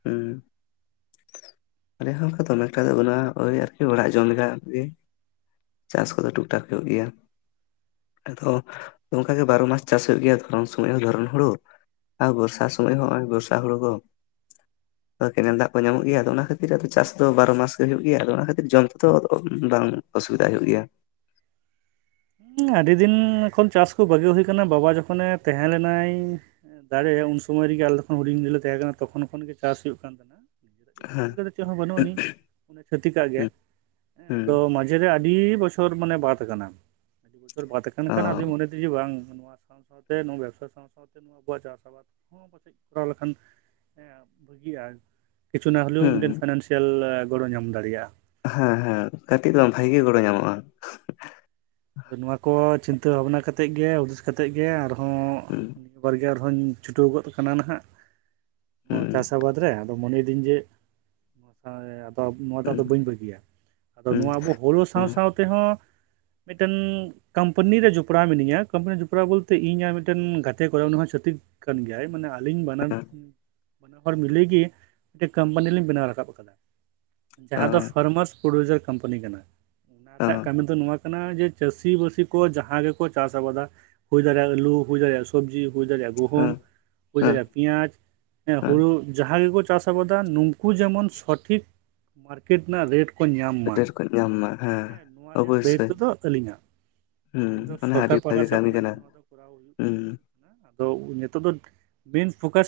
[SPEAKER 2] ᱦᱩᱸ᱾ ᱟᱞᱮᱭᱟᱜ ᱦᱚᱸ ᱚᱝᱠᱟ ᱫᱚᱢᱮ ᱮᱠᱴᱟ ᱫᱚ ᱵᱟᱹᱱᱩᱜᱼᱟ ᱳᱭ ᱟᱨᱠᱤ ᱚᱲᱟᱜ ᱡᱚᱢ ᱞᱮᱠᱟ ᱜᱮ᱾ ᱪᱟᱥ ᱠᱚᱫᱚ ᱴᱩᱠ ᱴᱟᱠ ᱦᱩᱭᱩᱜ ᱜᱮᱭᱟ᱾ ᱟᱫᱚ ᱚᱝᱠᱟᱜᱮ ᱵᱟᱨᱚ ᱢᱟᱥ ᱪᱟᱥ ᱦᱳᱭᱳᱜ ᱜᱮᱭᱟ ᱫᱷᱚᱨᱚᱱ ᱥᱚᱢᱚᱡ ᱦᱚᱸ ᱫᱷᱚᱨᱚᱱ ᱦᱳᱲᱳ᱾ ᱟ ᱵᱚᱨᱥᱟ ᱥᱚᱢᱚᱡ ᱦᱚᱸ ᱱᱚᱜᱼᱚᱭ ᱵᱚᱨᱥᱟ ᱦᱳᱲᱳ ᱦᱚ ᱚ ᱠᱮᱱᱮᱞ ᱫᱟᱜ ᱠᱚ ᱧᱟᱢᱚᱜ ᱜᱮᱭᱟ ᱟᱫᱚ ᱚᱱᱟ ᱠᱷᱟᱛᱤᱨ ᱟᱫᱚ ᱪᱟᱥ ᱫᱚ ᱵᱟᱨᱚ ᱢᱟᱥ ᱜᱮ ᱦᱩᱭᱩᱜ ᱜᱮᱭᱟ ᱟᱫᱚ ᱚᱱᱟ ᱠᱷᱟᱛᱤᱨ ᱡᱚᱢ ᱛᱮᱫᱚ ᱵᱟᱝ ᱚᱥᱩᱵᱤᱫᱟ ᱦᱩᱭᱩᱜ ᱜᱮᱭᱟ
[SPEAKER 1] ᱟᱹᱰᱤ ᱫᱤᱱ ᱠᱷᱚᱱ ᱪᱟᱥ ᱠᱚ ᱵᱟᱹᱜᱤ ᱦᱩᱭ ᱠᱟᱱᱟ ᱵᱟᱵᱟ ᱡᱚᱠᱷᱚᱱᱮ ᱛᱟᱦᱮᱸ ᱞᱮᱱᱟᱭ ᱫᱟᱲᱮ ᱩᱱ ᱥᱚᱢᱟᱹᱭ ᱨᱮᱜᱮ ᱟᱞᱮᱠᱷᱚᱱ ᱦᱩᱰᱤᱧ ᱨᱤᱞᱮ ᱛᱟᱦᱮᱸ ᱠᱟᱱᱟ ᱛᱚᱠᱷᱚᱱ ᱠᱷᱚᱱ ᱜᱮ ᱪᱟᱥ ᱦᱩᱭᱩᱜ ᱠᱟᱱ ᱛᱟᱦᱮᱱᱟ ᱱᱤᱡᱮᱨᱟᱜ ᱡᱚᱢᱤ
[SPEAKER 2] ᱦᱮᱸ
[SPEAKER 1] ᱡᱟᱭᱜᱟ ᱫᱚ ᱪᱮᱜ ᱦᱚᱸ ᱵᱟᱹᱱᱩᱜ ᱟᱹᱱᱤ ᱟᱱᱟ ᱪᱷᱟᱹᱛᱤᱠᱟᱜ ᱜᱮ
[SPEAKER 2] ᱦᱩᱸ
[SPEAKER 1] ᱮᱸ
[SPEAKER 2] ᱦᱩᱸ
[SPEAKER 1] ᱟᱫᱚ ᱢᱟᱡᱮ ᱨᱮ ᱟᱹᱰᱤ ᱵᱚᱪᱷᱚᱨ ᱢᱟᱱᱮ ᱵᱟᱫ ᱠᱟᱱᱟ ᱵᱚᱪᱷᱚᱨ ᱵᱟᱫ ᱠᱟᱱ
[SPEAKER 2] ᱚ
[SPEAKER 1] ᱠᱷᱟᱱ ᱟᱫᱚᱧ ᱢᱚᱱᱮᱫᱤ ᱡᱮ ᱵᱟᱝ ᱱᱚᱣᱟ ᱥᱟᱶ ᱥᱟᱶᱛᱮ ᱱᱚᱣᱟ ᱵᱮᱵᱽᱥᱟ ᱥᱟᱶ ᱥᱟᱶᱛᱮ ᱱᱚᱣᱟ ᱟᱵᱳᱣᱟᱜ ᱪᱟᱥ ᱟᱵᱟᱫ ᱦᱚᱸ ᱱᱚᱣᱟ ᱯᱟᱥᱮᱡ ᱠᱚᱨᱟᱣ ᱞᱮᱠᱷᱟᱱ ᱮᱸ ᱵᱷᱟᱹᱜᱤᱜᱼᱟ ᱠᱤᱪᱷᱩᱱᱟ ᱦᱳᱞᱮᱣ
[SPEAKER 2] ᱦᱩᱸ
[SPEAKER 1] ᱢᱤᱫᱴᱮᱱ ᱯᱷᱤᱱᱟᱱᱥᱤᱭᱟᱞ ᱜᱚᱲᱚ ᱧᱟᱢ ᱫᱟᱲᱮᱭᱟᱜᱼᱟ
[SPEAKER 2] ᱦᱮᱸ ᱦᱮᱸ ᱠᱟᱹᱴᱤᱡ ᱫᱚ
[SPEAKER 1] ᱦᱮᱸ
[SPEAKER 2] ᱵᱷᱟᱜᱤ ᱜᱚᱲᱚ ᱧᱟᱢᱚᱜᱼᱟ
[SPEAKER 1] ᱟᱫᱚ ᱱᱚᱣᱟ ᱠᱚ ᱪᱤᱱᱛᱟᱹ ᱵᱷᱟᱵᱱᱟ ᱠᱟᱛᱮᱜ ᱜᱮ ᱦᱩᱫᱤᱥ ᱠᱟᱛᱮᱜ ᱜᱮ ᱟᱨᱦᱚᱸ
[SPEAKER 2] ᱦᱩᱸ
[SPEAKER 1] ᱱᱤᱭᱟᱹ ᱵᱟᱨᱜᱮ ᱟᱨᱦᱚᱧ ᱪᱷᱩᱴᱟᱹᱣ ᱜᱚᱫ ᱠᱟᱱᱟ ᱱᱟᱦᱟᱜ ᱱᱚᱣᱟ
[SPEAKER 2] ᱦᱩᱸ
[SPEAKER 1] ᱪᱟᱥ ᱟᱵᱟᱫᱽ ᱨᱮ ᱟᱫᱚ ᱢᱚᱱᱮᱭᱮᱫᱟᱹᱧ ᱡᱮ ᱳᱭ ᱛᱚ ᱱᱚᱣᱟ ᱫᱚ
[SPEAKER 2] ᱦᱩᱸ
[SPEAKER 1] ᱟᱫᱚ ᱵᱟᱹᱧ ᱵᱟᱹᱜᱤᱭᱟ ᱟᱫᱚ
[SPEAKER 2] ᱦᱩᱸ
[SPEAKER 1] ᱱᱚᱣᱟ ᱟᱵᱚ ᱦᱳᱲᱳ ᱥᱟᱶ
[SPEAKER 2] ᱦᱩᱸ
[SPEAKER 1] ᱥᱟᱶ ᱛᱮᱦᱚᱸ ᱢᱤᱫᱴᱮᱱᱻ ᱠᱟᱢᱯᱟᱱᱤ ᱨᱮ ᱡᱚᱯᱲᱟᱣ ᱢᱤᱱᱟᱧᱟ ᱠᱟᱢᱯᱟᱱᱤ ᱡᱚᱯᱲᱟᱣ ᱵᱚᱞᱛᱮ ᱤᱧ ᱟᱨ ᱢᱤᱫᱴᱮᱱ ᱜᱟᱛᱮ ᱠᱚᱲᱟ ᱩᱱᱤ ᱦᱚᱸ ᱪᱷᱟᱹᱛᱤᱠ ᱠᱟᱱ ᱜᱮᱭᱟᱭ ᱢᱟᱱᱮ ᱟᱹᱞᱤᱧ
[SPEAKER 2] ᱦᱮᱸ
[SPEAKER 1] ᱵᱟᱱᱟᱨ-ᱵᱟᱱᱟ ᱦᱚᱲ ᱢᱤᱞᱮ ᱜᱮ ᱢᱤᱫᱴᱮᱱ ᱠᱟᱢᱯᱟᱱᱤ ᱞᱤᱧ ᱵᱮᱱᱟᱣ ᱨᱟᱠᱟᱵ ᱟᱠᱟᱫᱟ ᱡᱟᱦᱟᱸ ᱫᱚ
[SPEAKER 2] ᱦᱮᱸ
[SPEAKER 1] ᱯᱷᱟᱨᱢᱟᱥ ᱯᱨᱩᱰᱤᱭᱩᱥᱟᱨ ᱠᱟᱢᱯᱟᱱᱤ ᱠᱟᱱᱟ ᱚᱱᱟ ᱨᱮᱱᱟᱜ ᱠᱟᱹᱢᱤ ᱫᱚ ᱱᱚᱣᱟ ᱦᱩᱭᱩᱜ ᱠᱟᱱᱟ ᱡᱮ ᱪᱟᱹᱥᱤ ᱵᱟᱹᱥᱤ ᱠᱚ ᱡᱟᱦᱟᱸ ᱜᱮᱠᱚ ᱪᱟᱥ ᱟᱵᱟᱫᱟ ᱦᱩᱭ ᱫᱟᱲᱮᱭᱟᱜ ᱟᱞᱩ ᱦᱩᱭ ᱫᱟᱲᱮᱭᱟᱜ ᱥᱚᱵᱡᱤ ᱦᱩᱭ ᱫᱟᱲᱮ ᱜᱩᱦᱩᱢ
[SPEAKER 2] ᱦᱮᱸ
[SPEAKER 1] ᱦᱩᱭ
[SPEAKER 2] ᱦᱮᱸ
[SPEAKER 1] ᱫᱟᱲᱮᱭᱟᱜ ᱯᱮᱸᱭᱟᱡ ᱦᱮᱸ ᱦᱩᱲᱩ ᱡᱟᱦᱟᱸ ᱜᱮᱠᱚ ᱪᱟᱥ ᱟᱵᱟᱫᱟ ᱱᱩᱝᱠᱩ ᱡᱮᱢᱚᱱ ᱥᱚᱴᱷᱤᱠ ᱢᱟᱨᱠᱮᱴ ᱨᱮᱱᱟᱜ ᱨᱮᱴ ᱠᱚ ᱧᱟᱢ ᱢᱟ
[SPEAKER 2] ᱰᱷᱮᱨ ᱠᱚ ᱧᱟᱢ ᱢᱟ ᱦᱮᱸ
[SPEAKER 1] ᱱᱚᱣᱟ ᱨᱮᱭᱟᱜ
[SPEAKER 2] ᱚᱵᱚᱥᱥᱳᱭ
[SPEAKER 1] ᱫᱟᱭᱤᱛᱛᱚ ᱫᱚ ᱟᱹᱞᱤᱧᱟᱜ
[SPEAKER 2] ᱦᱩᱸ
[SPEAKER 1] ᱟᱹᱞᱤᱧ ᱫᱚ
[SPEAKER 2] ᱚᱱᱟ ᱦᱚᱸ ᱟᱹᱰᱤ
[SPEAKER 1] ᱥᱚᱨᱠᱟᱨ ᱯᱟᱦᱴᱟ
[SPEAKER 2] ᱵᱷᱟᱹᱜᱤ
[SPEAKER 1] ᱥᱮᱫ
[SPEAKER 2] ᱠᱟᱹᱢᱤ
[SPEAKER 1] ᱠᱷᱚᱱᱟᱜ
[SPEAKER 2] ᱠᱟᱱᱟ
[SPEAKER 1] ᱜᱮ ᱱᱚᱣᱟ ᱫᱚ ᱠᱚᱨᱟᱣ ᱦᱩᱭᱩᱜ
[SPEAKER 2] ᱦᱩᱸ
[SPEAKER 1] ᱦᱩᱭᱩᱜ ᱠᱟᱱᱟ ᱟᱫᱚ ᱱᱤᱛᱚᱜ ᱫᱚ ᱢᱮᱱ ᱯᱷᱳᱠᱟᱥ